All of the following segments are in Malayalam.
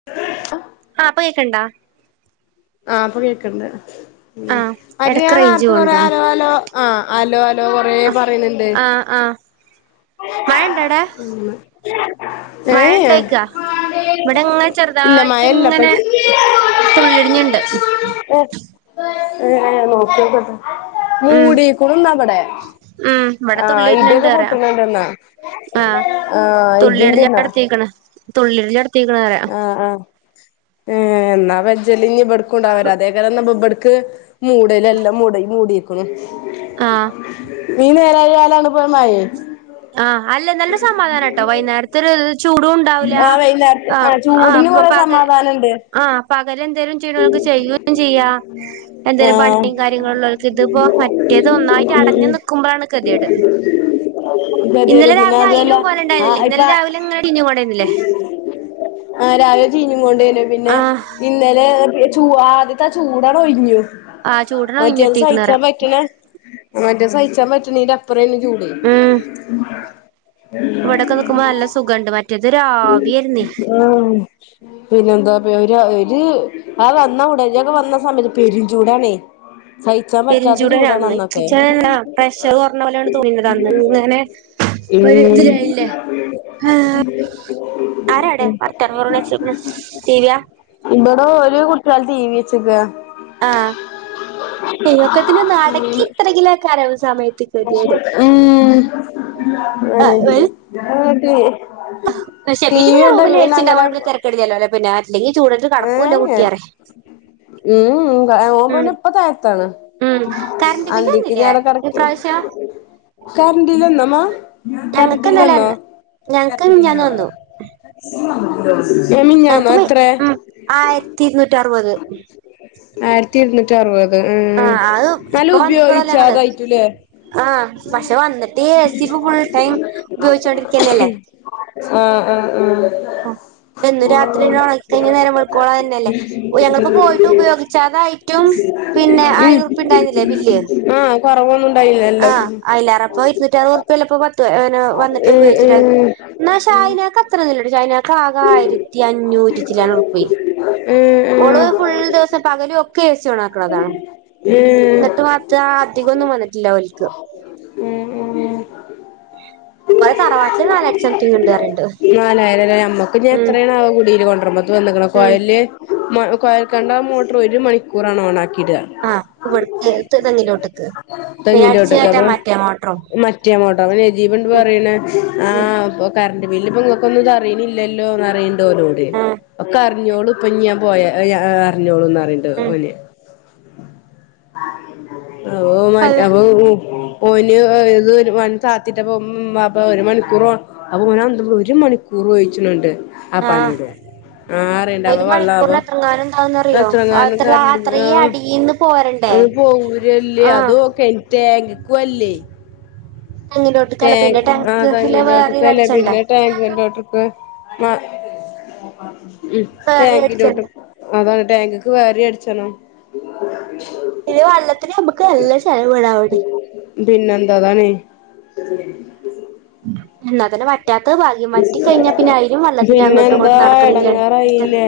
[inaudible] ആ ഇപ്പ കേക്ക്ണ്ടാ? ആഹ ഇപ്പ കേക്ണ്ട്. മ് ആ മറ്റേ എടക്ക് റേഞ്ച് ഞാനേർത്തെ കൊറേ- പോണ്ടോന്ന് ഹലോ, ഹലോ ആഹ്, അലോ- അലോ കൊറെ പറയാനുണ്ട്. ആഹ, മഴണ്ടവ്ടേ? ഏഹ് മഴണ്ടൊയ്ക്കാ, ഇവിടെങ്ങനെ ഇല്ല മഴല്ല ഇപ്പൊ ചെറുതായിട്ട്ങ്ങനെ ഏഹ് തുള്ളിടിന്ണ്ട്. ഹേ, ഹേ നോക്കിയക്കട്ടെ. [unintelligible] ഉം മൂടീക്കുണുന്നാവടെ ഉം ഇവിടെ ആഹ്- തുള്ളിയിടിഞ്ഞിണ്ട് ഇഡ്യൊക്കെ. പറയാ ണ്ടന്നാ ആ ആഹ് തുള്ളിയിടല് ഇതിണ്ട്ന്നാ. [unintelligible] ആ് ആ് ഏ.. ന്നാപ്പാ- ജല്ലിങ്കബെടുക്കുണ്ടാ- അതെക്കാരന്ന ഇബ്ട്ക്ക്- മൂടലല്ലാം മൂഡീക്ക്ണ്. ആ ഈ നേരായലാണ് പോമയെ. ആഹ, അല്ല നല്ല സമാധാനാട്ടോ വൈന്നേരത്- തലേലു ചൂട്ണ്ടാവുല ആ വൈകുന്നേരത്ത് ഹാ ആ ചൂടിന് ആപ്പ കൊറെ പകര സമാധാനണ്ട് ആഹ്- പകലെന്തേലും ചെയ്യണോൽക്ക് ചെയ്യും, ചെയ്യാ.. എന്തേലും ആഹ് പണിം കാര്യങ്ങളുള്ളോ. ഇതിപ്പോ മറ്റേത് ഒന്നായിട്ട്- ഉം അടഞ്ഞു ഉം നിക്കുമ്പഴാണ്- കെതേട്. ഗതികേട് ഇന്നലെ പിന്നെ രാവിലെ അതുവല്ല അയ്നും- ആ കൊലണ്ടായ്ന്നില്ലേ, ഇപ്പ ഇന്നലെ രാവിലെങ്ങനെടിഞ്കൊണ്ടെന്നിലെ. ആ രാവിലെ ചീഞ്കൊണ്ടേന്നു, പിന്നെ ആഹ് ഇന്നലെ ചൂവാ ആദ്യത്തെ ആ ചൂടണൊയ്ഞ്ഞു. ആഹ് ചൂടിന് മറ്റത് ഒഴിഞ്ഞിട്ടീക്കണ് പറയാ സയിക്കാൻ പറ്റൂലേ? മറ്റേ സയിച്ചാൻ പറ്റണന്റെപ്പറേന് ചൂട്. ഇവടക്കെ നിക്മ്പോ നല്ല സുഖണ്ട് മറ്റെ ആഹ് പിന്നെന്താപ്പ ഒര് ആ വന്നഉടഞ്ചെക്കെ വന്ന സമയത്ത് പെരുംചൂടാ ണെ പെരുംഞ്ചൂടാണന്ന് ഇക്ക് ചെലന്നെ പ്രഷറ് കൊറഞ്ഞ പോലെണ് തോന്നിയത് അന്ന്ങ്ങനെ ഒരു ഇതിയായില്ലേ ആഹ് ആരാവ്ടെ ഉം വർത്താനം പറയിണ ടിവിയാ ഇബടെ ഒരു കുട്ട്യാള് ടിവിയെച്ച് ക്ക ആഹ് ഹ ഒക്കത്തിനൊന്നടക്കി നിർത്തണങ്കിലേക്കാരും ഒര് സമയത്ത് കെത്യേഡ് അനആട്ട [unintelligible] [unintelligible] ക്ഷേ വീട്ടില് പിന്നെ റൂമിൽ എസി ണ്ടായൊണ്ട് തെരക്കേടില്ലല്ലോ പിന്നെ അല്ലെങ്കി ചൂടത്ത് ഏ കടക്കൂല്ല ഏ കുട്ടി പറയാ ഉം ഉം ഓൻപിന്നെപ്പോ താഴത്താണ് ഉം കറണ്ട് അന്തിക്ക് ഞ്ഞി ബില്ലേ അവടെ കടക്കേക്കും ഇപ്രാവശ്യം കറണ്ടില്ലെന്നോ മ്മ ഞങ്ങക്ക് ഇന്നലെ കരണ്ടില്ലന്നോ വന്ന് ഞങ്ങക്ക് കറന്റ് മിനിഞ്ഞാന്ന് ബില്ലോ വന്നു ഞാ മിഞ്ഞാന്നോ ഞങ്ങക്ക് മി എത്രേ ഉം ആയിരത്തി ഇര്നൂറ്റി അറുപത് ആയിരത്തി ഇരുന്നൂറ്റി അറുപത് ആഹ് ഉം അത് ന്നാലും ഇപ്പൊ വന്നിട്ടുള്ളൂ ഞങ്ങള് ഉപയോഗിച്ചതായിട്ടും ല്ലേ ആഹ് പക്ഷെ വന്നിട്ടി എ സി പ്പൊ ഫുൾടൈം ഉപയോഗിച്ചോണ്ടിരിക്കന്നല്ലേ ആഹ് ആഹ് ആഹ് പ്പെന്നും രാത്രിയെന്നെ ഒറങ്ങി കഴിഞ്ഞ നേരം വെളുക്കോളാം അതെന്നല്ലേ ഞങ്ങിപ്പോ പോയിട്ട് ഉപയോഗിച്ചാതായിട്ടും പിന്നെ ആയിരുര്പ്യാ ഉം ണ്ടായിന്നില്ലേ ബില്ല് ആഹ് കൊറവൊന്നും ഉണ്ടായില്ലല്ലോ ആഹ് ഉം അയിലാറപ്പോ ഇരുന്നൂറ്റിയറുപതുർപ്യല്ലേ പ്പൊ പത്ത് ന്ന് വന്നിട്ട ട്ട് ഉപയോഗിച്ചിട്ടാണ് ഉം ന്നാ ഷായിനക്ക് അത്രോന്നുല്ല വിജയ്നാക്ക് ആകെ ആയിരത്തി അഞ്ഞൂറ്റി ചില്ലാനുറുപ്യായി ഉം ഓള് ഉം ഫുൾ ദിവസം പകലും ഒക്കെ ഏ സി ഓണാക്ക്ണതാണ് ഉം ന്നട്ടും അത്ര അധികൊന്നും വന്നിട്ടില്ല ഓല്ക്ക് ഉം ഉം ഓലെ തറവാട്ടില് നാലായിരത്തി സംതിങ് ണ്ട് പറയിണ്ട് നാലായിരല്ലേ ഞമ്മക്ക് ഞ്ഞി എത്രയാണാവോ കുടിയില് കൊണ്ടരുമ്പോത്ത് വന്നക്കണെ ഉം കൊയല് കോയൽക്കണറ് മോട്ടറ് ഒര് മണിക്കൂറാണ് ഓണാക്കീടാ ആഹ് ഇവിടെക്ക്തെങ്ങിന്റൊട്ട്ക്ക് പിന്നടിച്ച് കയറ്റാൻ മാറ്റേ മോട്ടറ് റ്റിയ മോടട്ടാവും അപ്പൊ നജീബ് ണ്ട് പറയണ് ഉം ആഹ് പ്പൊ കറണ്ട് ബില്ല് പ്പൊ ഇങ്ങൾക്കൊന്നും ഇത് അറിയണില്ലല്ലോന്ന് പറയി ണ്ടോലോട് ഒക്കെ അറിഞ്ഞോളുപ്പൊന്നി ഞാൻ പോയ അറിഞ്ഞോളുന്ന് പറയിണ്ട് അതെ ഓന് [unintelligible] ഓന് ഇത് മനസാത്തിട്ടപ്പൊ അപ്പൊ ഒരു മണിക്കൂറൊ അപ്പൊ ഓനന്തം ഒരു മണിക്കൂറൊ ചോയ്ച്ചനിണ്ട് ആഹ് ആപ്പനോട് ആഹ് പറ ഒരു മണിക്കൂറിന് എത്രങ്ങാനും ണ്ടാവുന്നറിയോ എത്രങ്ങാനും അത്ര അത്രീം അടിൽന്ന് പോരണ്ടെ ഓൻ പോരല്ലേ അതോ കെൻറ്റാങ്കിക്കും അല്ലേയ് തെങ്ങിന്റോട്ട്ക്കല്ല പിന്നെ ടാങ്ക് ആഹ് ടാങ്കില് തെങ്ങിന്റോട്ട്ക്ക് വേറെയും അല്ലെ അടിച്ചണ്ടേ പിന്നെ ടാങ്കിന്റോട്ട്ക്കു ഉം മ വേറെയും ടാങ്കിന്റോട്ട് അടിച്ചണ്ടേ അതാണ് ടാങ്ക്ക്ക് വേറേം അടിച്ചണം ഉ [unintelligible] പിന്നെ വള്ളത്തിന് ഞമ്മക്ക് നല്ല ചെലവ് ണ്ടവിടെ പിന്നെന്താ അതാണേ [inaudible] ന്നാതന്നെ വ അങ്ങോട്ടും പിന്നെന്താ ഇങ്ങോട്ടും നടക്കണില്ലേ എടങ്ങേറായില്ലേ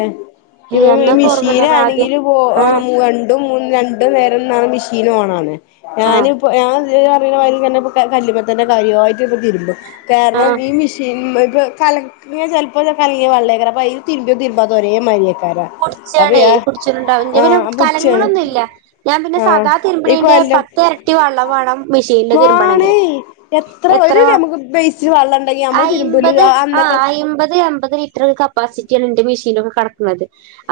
ഏയ് ഇപ്പം അന്നൊക്കെ ഓർമ്മല്ലേ നമ്മളാദ്യം മിഷീനാണെങ്കിലും പോ ആഹ് [unintelligible] രണ്ടും മൂ രണ്ട് നേരംന്നാണ് മെഷീൻ ഓണാണ്, ആഹ് ഞാന് [unintelligible] ഞാൻ അറിയണമാരി തന്നെ കല്ല്മെ തന്നെ കാര്യയിട്ട് ഇരുന്നു തിരുമ്മും, കാരണം ആഹ് ഈ മിഷി തിരുമ്മു ഇപ്പ കലങ്ങിയ ചെലപ്പൊ കലങ്ങിയ വെള്ളേക്കാരം അപ്പൊ അയില് തിരുമ്പിയേം തുരുമ്പാതേം ഒക്കെ ഒരേ മാരിയേക്കാര കുടിച്ചണേ കുടിച്ചിട്ടുണ്ടാവും ഇന്റെ പിന്നെ പുടിച്ചാണ് കലങ്ങണൊന്നുല്ല ഞാൻ പിന്നെ ആഹ് സദാ ഈ തിരുമ്പണേൻ്റെ കൊല്ലം പത്ത് തെരട്ടി വെള്ളം വാണം മെഷീനില് വാണേ തിരുമ്പണെങ്കില് എത്ര ഒരു വാ നമുക്ക് ബേസില് വെള്ളം ഉണ്ടെങ്കി നമ്മള് അയ് തിരുമ്പല് യ്മ്പത് ആഹ് അന്നൊക്കെ അയ്മ്പത് എമ്പത് ലിറ്റർ കപ്പാസിറ്റിയാണ് ന്റെ മിഷീനൊക്കെ കെടക്കണത്.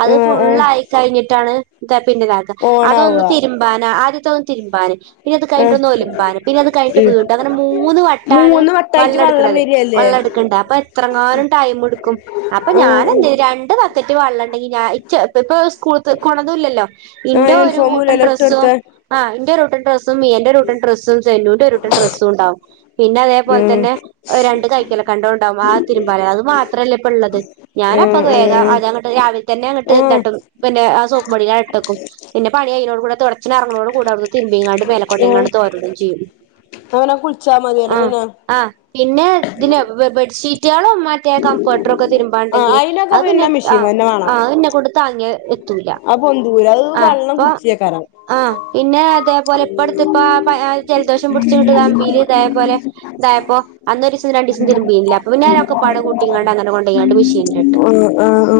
അത് ആഹ് ആഹ് ഫുള്ള് ആയി കഴിഞ്ഞിട്ടാണ് ന്താ പിന്നെ ഇതാക്ക അതൊന്ന് ഓണാവാ തിരുമ്പി മ്പാനാ ആദ്യത്തൊന്ന് തിരിമ്പാന് പിന്നെ അത് കഴിഞ്ഞിട്ട് ഒന്ന് ഒലുമ്പാനും പിന്നെ അത് കഴിഞ്ഞട്ട് വീണ്ടും അങ്ങനെ മൂന്ന് വെട്ടാണ് മൂന്ന് വട്ടായിട്ട് വള്ളം വെള്ളം എടുക്കണത്, വരികല്ലേ വള്ളം എടുക്കണ്ട പ്പൊ എത്രങ്ങാനും ടൈം എടുക്കും അപ്പൊ ആഹ് ആഹ് ഞാനെന്തെയ്യും രണ്ട് ബ ക്കറ്റ് വെള്ളണ്ടെങ്കി ഞ ഇച്ച് ഇപ്പ സ്കൂളിത്തേക്കോണതുല്ലല്ലോ, ആഹ് ഇന്റെ ഒരു കൂട്ടം യൂണിഫോമൂലല്ലോ ഇട്ട് ഡ്രസ്സും കൊടുത്തെ ആഹ് ഇന്റെ ഒരുട്ടം ഡ്രസ്സും മിയന്റെ ഒരുട്ടം ഡ്രസ്സും സെന്നുന്റെ ഒരുട്ടം ഡ്രസ്സും ണ്ടാവും പിന്നെ അതേപോലെ ആഹ് തന്നെ രണ്ട് കൈക്കലക്കണ്ടോണ്ടാവും, ആ തിരുമ്പാല്ലേ അത് മാത്രല്ലേ ഇപ്പ ള്ളത് ഞാനപ്പത് വേഗം ആഹ് അത് അങ്ങട്ട് രാവിലെ തന്നെ അങ്ങട്ട് ആഹ് ആഹ് എന്താട്ടും പിന്നെ ആ സോപ്പ് പൊടിലങ്ങട്ട് ഇട്ടക്കും പിന്നെ പണി കഴിഞ്ഞോട് കൂടെ തൊട്ച്ച്ണേ എറങ്ങടെ കൂടവിട്ന്ന് തിര്മ്പിങ്ങാണ്ട് മേലേക്കൊണ്ടിങ്ങാണ്ട് തോരേടാൻ ഇടേം ചെയ്യും. ന്നാ കുൾച്ചാ മതിയല്ലോ ആഹ് പിന്നെ ആഹ് പിന്നെ തിന് ബെ ബെഡ്ഷീറ്റളും മറ്റ് റ്റെ കംഫർട്ടറൊക്കെ ആഹ് തിര്മ്പാണ്ടെങ്കില് അയിനൊക്കെ അത് പിന്നെ മെഷീൻ ആഹ് തന്നെ വേണം ആഹ് അതെന്നെക്കൊണ്ട് താങ്ങിയാ എത്തൂല അത് പൊന്തൂല അത് ആഹ് വെള്ളം അപ്പൊ കുടിച്ചേക്കാരം ആഹ് പിന്നേ അതേപോലെ ഇപ്പട്ത്ത് ഇപ്പാ പ്പ ഏഹ് ജലദോഷം പുട്ച്ച്ങ്ങട്ട് അമ്പീല് ഇതേപോലെ ഇതായപ്പോ അന്ന് രിസം രണ്ടീസം തിരുമ്പീല്ല അപ്പ പിന്നേ ഒക്കപ്പാടെ കൂട്ടീങ്ങാണ്ട് അങ്ങനെ കൊണ്ടേങ്ങാണ്ട് മിഷീന്ലിട്ട് അഹ് ആഹ് ആഹ്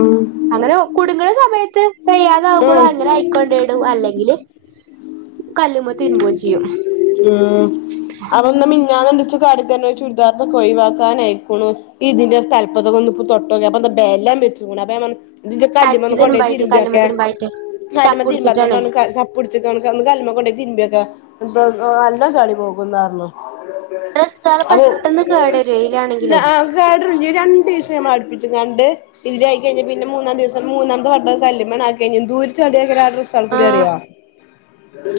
അങ്ങനൊ കുട്ങ്ങണ സമയത്ത് വയ്യാതാവുമ്പൊളും ആഹ് അങ്ങനെ അയിക്കൊണ്ടേടും അല്ലെങ്കില് കല്ലുമ്മ തിരുമ്പും ചെയ്യും ആഹ് അവൻന്ന് മിനിഞ്ഞാന്ന് വിളിച്ച് കടുക്കന് ചുരിദാർദൊക്കൊഴിവാക്കാനയ്ക്കുണു ഇതിന്റെ തൽപത്തൊക്കൊന്ന് പ്പൊ തൊട്ടോക്കി അപ്പന്ത ബെലം വച്ചേക്കണു അപ്പൊ ഞാ പർഞ്ഞ് ഇതിന്റെ തച്ച് കല്ലിമ്മേയൊന്ന് കൊണ്ടോയി തിരുമ്പായിട്ട് കല്ലുമ്മ തിര്മ്പിയോക്കെ തിരുമ്പായിട്ട് കല്ലിമ്മേ ചപ്പുടിച്ചിട്ടാണ് തിരുമ്പാത്തോണ്ടാണ് [unintelligible] പിട്ച്ച്ക്കാണ്ട് കാ ഒന്ന് കല്ല്മ്മേ കൊണ്ടോയി തിര്മ്പിയോക്കെ [unintelligible] എല്ലാ ചളി പോകുന്നറഞ്ഞു. ഡ്രസ്സാള് പെട്ടെന്ന് കേടരുവെ വെയിലാണെങ്കിലേ [unintelligible] [unintelligible] രണ്ടീസം ഞമ്മള് അടുപ്പിച്ചിങ്ങാണ്ട് ഇതിലായി കഴിഞ്ഞ പിന്നെ മൂന്നാം ദിവസം മൂന്നാമത്തെ വട്ടം കല്ല്മ്മേഞാക്കികഴിഞ്ഞ ന്തോര് ചളിയേകാരം [unintelligible] ആഹ് കുടയറിയോ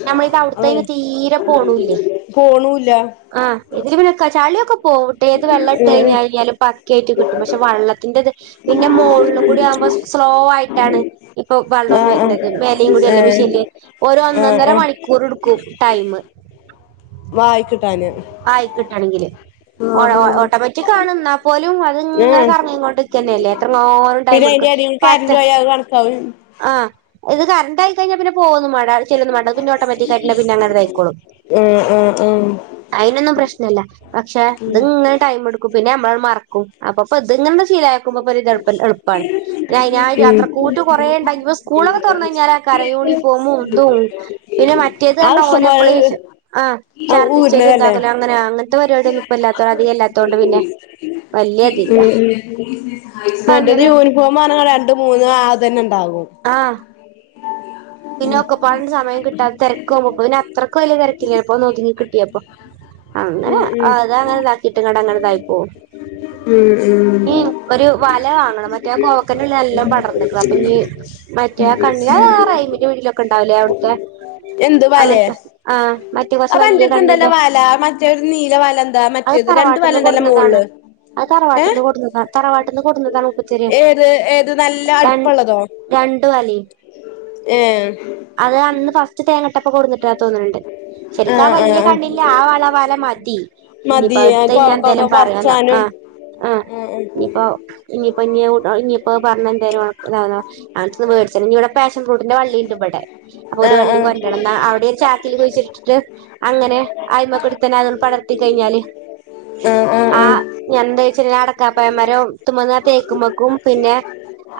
നമ്മള് ഇത് ആഹ് അവിടുത്തയിന് തീരെ പോണൂല്ലേ പോണും ഇല്ല. ആഹ് ഇതില് പിന്നെ ക്ക ചളിയൊക്കെ പോവ് ഏത് വെള്ളട്ടഴിഞ്ഞ് കഴികിയാലും പക്കയായിട്ട് കിട്ടും, പക്ഷെ വള്ളത്തിന്റെത് പിന്നെ മോളിലൂകൂടീയാവുമ്പോ സ് സ്ലോവായിട്ടാണ് ഇപ്പൊ വള്ളോം ആഹ് വര്ണത് ആഹ് മേലോം കൂടൊള്ള മിഷീനില് ഏഹ് ഓരോന്നൊ ആഹ് ന്നര ആഹ് മണിക്കൂറെടുക്കും ടൈമ് വായിക്കിട്ടാന് ആയിക്കിട്ടണെങ്കില് ഓട്ടോ ആഹ് ആഹ് ഓട്ടോമാറ്റിക് ആണ് ന്നാപോലും അത്ങ്ങനെ ആഹ് കറങ്ങിങ്ങ്കൊണ്ട്ക്കന്നല്ലേ എത്രങ്ങാനും ടൈം എടുക്കും? ഇനി കരണ്ട് പത്ത് പോയാ ഒരു മണിക്കാവും ആഹ് അത് കരണ്ടോയി കഴിഞ്ഞാ പിന്നെ പോകൊന്നും വാണ്ട അത് ചെല്ലൊന്നും മാണ്ട അത് പിന്നെ ഓട്ടോമാറ്റിക്കയിട്ടന്നെ പിന്നെ അങ്ങനെതായിക്കോളും ഉം ഉം ഉം അയിനൊന്നും പ്രശ്നല്ല പക്ഷെ ഇത്ങ്ങനെ ടൈം എടുക്കും പിന്നെ [unintelligible] മറക്കും അപ്പൊ പ്പ ഇത്ങ്ങനങ്ങട്ട് ശീലാ ക്കുമ്പോപ്പൊര് തൾപ്പ തൾപ്പാണ് [unintelligible] അത് അഴിനായിട്ട് അത്രക്കൂട്ടും കൊറേ ഇണ്ടങ്കി പ്പൊ സ്കൂളൊക്കെ തൊറന്നഴിഞ്ഞലാ ക്കാര യൂണിഫോമും ഇതും പിന്നെ മറ്റേതർഞ്ഞ ഇഷ്ടം പോലെ ഓനപ്പളേശ് ആഹ് അത് ഛർദിച്ച ഊരണതല്ലേ ലുംന്താക്കലോ അങ്ങനെ അങ്ങൻത്തെ പരിപാടിയൊന്നും ഇപ്പല്ലാത്ത അധികല്ലാത്തോണ്ട് പിന്നെ വല്യ ഇതില്ല ഉം ഉം മറ്റത് അങ്ങനെ യൂണിഫോമാ രണ്ട് മൂന്ന് ആതന്നെണ്ടാകും ആഹ് പിന്നെ ഒക്കപ്പാട്ണ്ട് സമയം കിട്ടാത്തെര്ക്ക് [unintelligible] അത്രക്ക് വലിയ തിരക്കില്ല [unintelligible] കിട്ടിയപ്പോ അങ്ങനെ ഉം ഉം അത് അങ്ങനതാക്കിട്ട്ക്കാണ്ട് അങ്ങനതായിപ്പോവും ഉം ഉം ഒരു വല വാങ്ങണം മറ്റേ കോവക്കന്റെല നല്ലം പടർന്ന്ക്ക്ണ് അപ്പഞ്ഞി മറ്റേ കണ്ണി അത് ആഹ് റയീമിന്റെ വ് വീട്ടിലൊക്കെണ്ടാവില്ലേ അവ്ട്ത്തെ എന്ത് വലേ അങ്ങനത്തെ മറ്റേ കുറച്ച് വലിയ അപ്പന്റട്ത്ണ്ടല്ലോ കണ്ണില്ലേ വല മറ്റേ നീല വലന്താ മറ്റ്‌ അത് റ്റേത് രണ്ട് തറവാട്ട്ന്ന് വലണ്ടല്ലോ കൊടുന്നതാണ് മോൾല് അത് തറവാട്ട്ന്ന് കൊട്ന്നതാ തറവാട്ട്ന്ന് കൊട്ന്നതാണ് മൂപ്പത്യര് ഏത് ഏത് നല്ല രൻ അടുപ്പുള്ളതോ രണ്ട് വലിം ഏഹ് അത് അന്ന് ഫസ്റ്റ് തേങ്ങട്ടപ്പൊ കൊട്ന്ന്ട്ടതാ തോന്ന്ണ് ണ്ട് ശര്ക്കാ ആഹ് ആഹ് വല്യ ആഹ് കണ്ണില്ല ആ വള വല മതി മതി ഞ്ഞ്പ്പാട്ത്തഴിഞ്ഞ കോവക്കൊക്കെ ന്തേലും പറയോന്ന പറിച്ചാനും ആഹ് ആഹ് ഞ്ഞ്പ്പോ ഇഞ്ഞ്പ്പോ ഇഞ്ഞ് ഇഞ്ഞിപ്പോ പർഞ്ഞ് എന്തേലും [unintelligible] ഇതാന്ന [unintelligible] വേടിച്ചതാണ് ഇനിയിവിടെ പാഷൻ ഫ്രൂട്ട് ന്റെ വള്ളിണ്ടിവിടെ അപ്പൊ ഒരു ആഹ് വള്ളി കൊണ്ടണന്ന അവിടെയൊരു ചാക്കില് കുഴിച്ചിട്ടിട്ട് അങ്ങനെ ആയിമക്കൂടി തന്നെ അത് പടർത്തി കഴിഞ്ഞാല് ആഹ് ഞ്ഞെന്താ വെച്ചാൽ കബായ മരോ ത്തുമന്നാ തേക്കുമക്കും പിന്നെ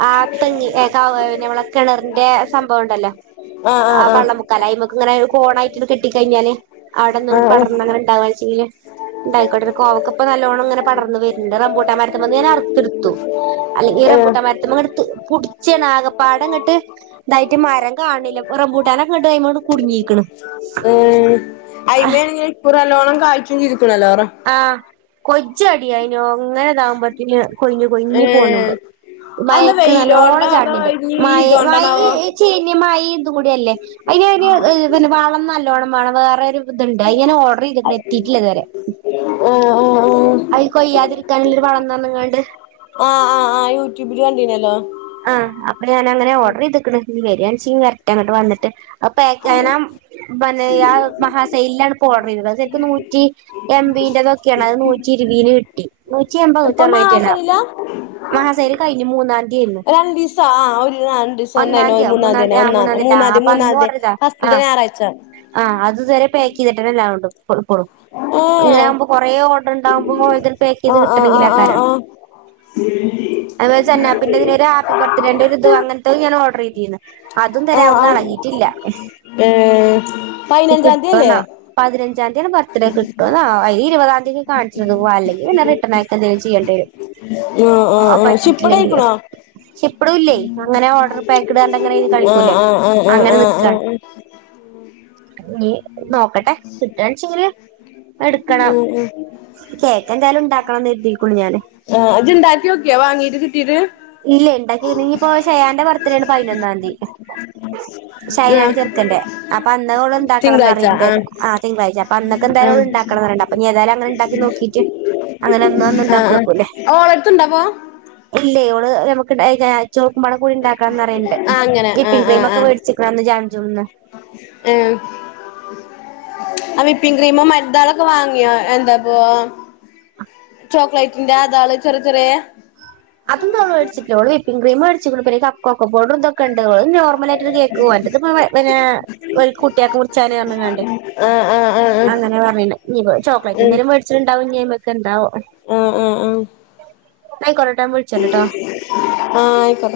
ആഹ് തെങ്ങി കവെ പിന്നെ നമ്മളെ കിണറിന്റെ സംഭവം ഉണ്ടല്ലോ ആഹ് വള്ളമുക്കാലെ അയ്മെക്കെ ഇങ്ങനെ ഒരു കോണായിട്ട് കെട്ടി കഴിഞ്ഞാല് അവിടെന്ന് ആഹ് പടർ എങ്ങനെ ഇണ്ടാവെച്ചിട്ടിണ്ടങ്ങേ ഉണ്ടായിക്കോട്ടെ ഒരു കോവക്കൊപ്പ നല്ലോണം ഇങ്ങനെ പടർന്ന് വരുന്നുണ്ട് റമ്പൂട്ടാമാരത്തിമ്മേന ഞാൻ അറുത്തെടുത്തു അല്ലെങ്കി ഈ ആഹ് റംബുട്ടാൻ മരത്തെമ്മിട് ഇങ്ങട് കുടിച്ചാണ് ആകപ്പാടെങ്ങട്ട് ഇങ്ങട്ട് അയ്മങ്ങട്ട് കുടുങ്ങിക്ക്ണ് ഉം അയ്മെ [unintelligible] നല്ലോണം കായ്‌ക്കും ചെയ്തേക്കുണല്ലോറം ആഹ് കൊച്ചടി ആയിനോ ങ്ങനെതാവുമ്പോത്തേന് കൊഴിഞ്ഞു കൊഴിഞ്ഞു ഏഹ് പോണുണ്ട് അതെന്താ മയക്ക് വെയിലോണ്ടാ നല്ലോണം അതോ ചാടനുണ്ട് ഇഞ്ഞി ഈ മയ മയ ഇതോണ്ടാണാവോ ച്ചേനി മഴയും ഇതുകൂടിയല്ലേ അതിനൊരു പിന്നെ വളം നല്ലോണം വേണം വേറെ ഒരു ഇതുണ്ട് അയ് ഞാൻ ഓർഡർ ചെയ്തിട്ടിണ്ട് എത്തീട്ടില്ല ഇതുവരെ അഹ് ഓഹ് ഓഹ് അയ് കൊയ്യാതിരിക്കാനുള്ളൊരു വളം [unintelligible] ങ്ങാണ്ട് ആഹ് ആഹ് ആഹ് യൂട്യൂബില് കണ്ടീനല്ലോ ആഹ് അപ്പൊ ഞാനങ്ങനെ ഓർഡർ ചെയ്തിക്കണ് വെരിയാണിച്ച വെരട്ടെ അങ്ങട്ട് വന്നിട്ട് അപ്പാക്ക് യ്യനം [unintelligible] യ്യാ മഹാസെയിലിലാണ് [unintelligible] ഓഡർ ചെയ്തത് അതൊക്കെ നൂറ്റി എംമ്പീന്റെതൊക്കെയാണ് അത് നൂറ്റി ഇരുപിന് കിട്ടി നൂറ്റി എമ്പത് നൂറ്റി ഇപ്പൊ അറുപയറ്റിന്നെ മാസയില മഹാസൈൽ കഴിഞ്ഞു മൂന്നാം തീയതിയാന്നു രണ്ട് ദിവസം ആഹ് ഒരു [unintelligible] ഡിസൈന്നയ്നോ മൂന്നാം തിയ്യതി തന്നെ തീയ ആ ഒന്നാം തീയതി ആ മൂന്നാം മൂന്നാം തിയ്യതി ഫസ്റ്റത്തെ ഞായറാഴ്ച്ച ആഹ് അത് ഇതുവരെ പാക്ക് ചെയ്തിട്ടിനില്ലാണ്ടു കൊടുക്കുള്ളു ഏഹ് അങ്ങനെയാകുമ്പോ കൊറേ ഓർ ണ്ടാകുമ്പോ പോയത് പാക്ക് ചെയ്ത് ആഹ് ആഹ് കിട്ടണെങ്കിൽ ആഹ് ആഹ് ആക്കാരം [inaudible] ഇതിനൊരു ഹാപ്പി ബർത്തെഡേന്റെ ഒരിതും അങ്ങനത്തും ഞാൻ ഓർഡർ ചെയ്തിന്ന് അതും തന്നെ അവിടുന്ന് എളകിയിട്ടില്ല ണ്ട് പതിനഞ്ചാം തിയ്യതി അല്ലേ പതിനഞ്ചാം തീയതിയാണ് ബർത്ത്ഡേ കിട്ടുവന്നാവ്വോ അയി ഇരുപതാം ഇതിനി കാണിച്ചാണ്ട് പോവ്വാ അല്ലെങ്കിൽ പിന്നെ റിട്ടേൺ അയെക്കെന്തെങ്കിലും ചെയ്യേണ്ടി വരും ആഹ് ആഹ് ആഹ് പറ്റിയിട്ടില്ലെങ്കിൽ ഷിപ്പടയിക്കണോ ഷിപ്പ്ഡും ഇല്ലേ അങ്ങനെ ഓർഡർ പാക്കഡ് പറഞ്ഞിട്ട് അങ്ങനെ എഴുതി ആഹ് കാണിക്കൂലേ ആഹ് ആഹ് ആഹ് അങ്ങനെ ആഹ് ആഹ് നിക്കാണ് ആഹ് ഇനി നോക്കട്ടെ കിട്ടാണെച്ചിങ്കില് എടുക്കണം ഉം ഉം കേക്കെന്തായാലും ഉണ്ടാക്കണന്ന് കരുതിയിരിക്കുണു ഞാന് ആഹ് ഇജ് ഇണ്ടാക്കി നോക്കിയോ വാങ്ങീട്ട് കിട്ടീട്ട് ഇല്ലേ ഇണ്ടാക്കി ഇനി ഇപ്പോ ഷയാന്റെ ബർത്ത്ഡേയാണ് പതിനൊന്നാം തീയതി ഷയാന്റെ ആഹ് ചെർക്കന്റെ അപ്പൊ അന്ന് ഓള് ഇണ്ടാക്കണന്ന് പറയിണ്ടേരുന്നു ആഹ് തിങ്കളാഴ്ച്ച അപ്പോ അന്നൊക്കെ എന്തായാലും ആഹ് ഓള് ഉണ്ടാക്കണന്ന് പറയുന്നുണ്ട് അപ്പോ ഏതായാലും അങ്ങനുണ്ടാക്കി നോക്കിട്ട് അങ്ങനെ അന്ന് അന്ന് ആഹ് ഉണ്ടാക്കിവെക്കൂലേ ആഹ് ഓളെടുത്തുണ്ടാപ്പോ ഇല്ലേ ഓള് നമുക്ക് ഇണ്ടാക്കി ചോക്കുപാട കൂടി ഉണ്ടാക്കണന്ന് പറയിണ്ട് ആഹ് അങ്ങനെ വിപ്പിംഗ് ക്രീമൊക്കെ മേടിച്ചി അന്ന് ജാം ജും ന്ന് മ് ആഹ് വിപ്പിങ് ക്രീമും മറ്റതാളൊക്കെ വാങ്ങിയോ എന്താപ്പോ ചോക്ലേറ്റിന്റെ അതാള് ചെറി ചെറിയ അതൊന്നും അവള് വേടിച്ചിട്ടില്ല ഓള് വിപ്പിങ് ക്രീം വേടിച്ചിക്കണു പിന്നെ കപ് കൊക്കോ പൗഡർ ഇതൊ ക്കണ്ടും ഓള് നോർമലായിട്ടെന്നെ കേക്ക് ഓന്റതിപ്പോ പിന്നെ ഓല് കുട്ടികൾക്ക് മുറിച്ചാന് പറഞ്ഞുങ്ങാണ്ടേ ആഹ് ആഹ് ആഹ് ആഹ് അങ്ങനെ പറയ്ണ് ഇനിപ്പോ ചോക്ലേറ്റ് ഉം എന്തേലും വേ ച്ചിണ്ടാവും ഞ്ഞി അയ്മെക്ക് എന്താവോ ആഹ് ആഹ് ആഹ് ആയിക്കോളട്ടെ ഞാൻ വിളിച്ചോണ്ടുട്ടോ ആഹ് ആയി പറ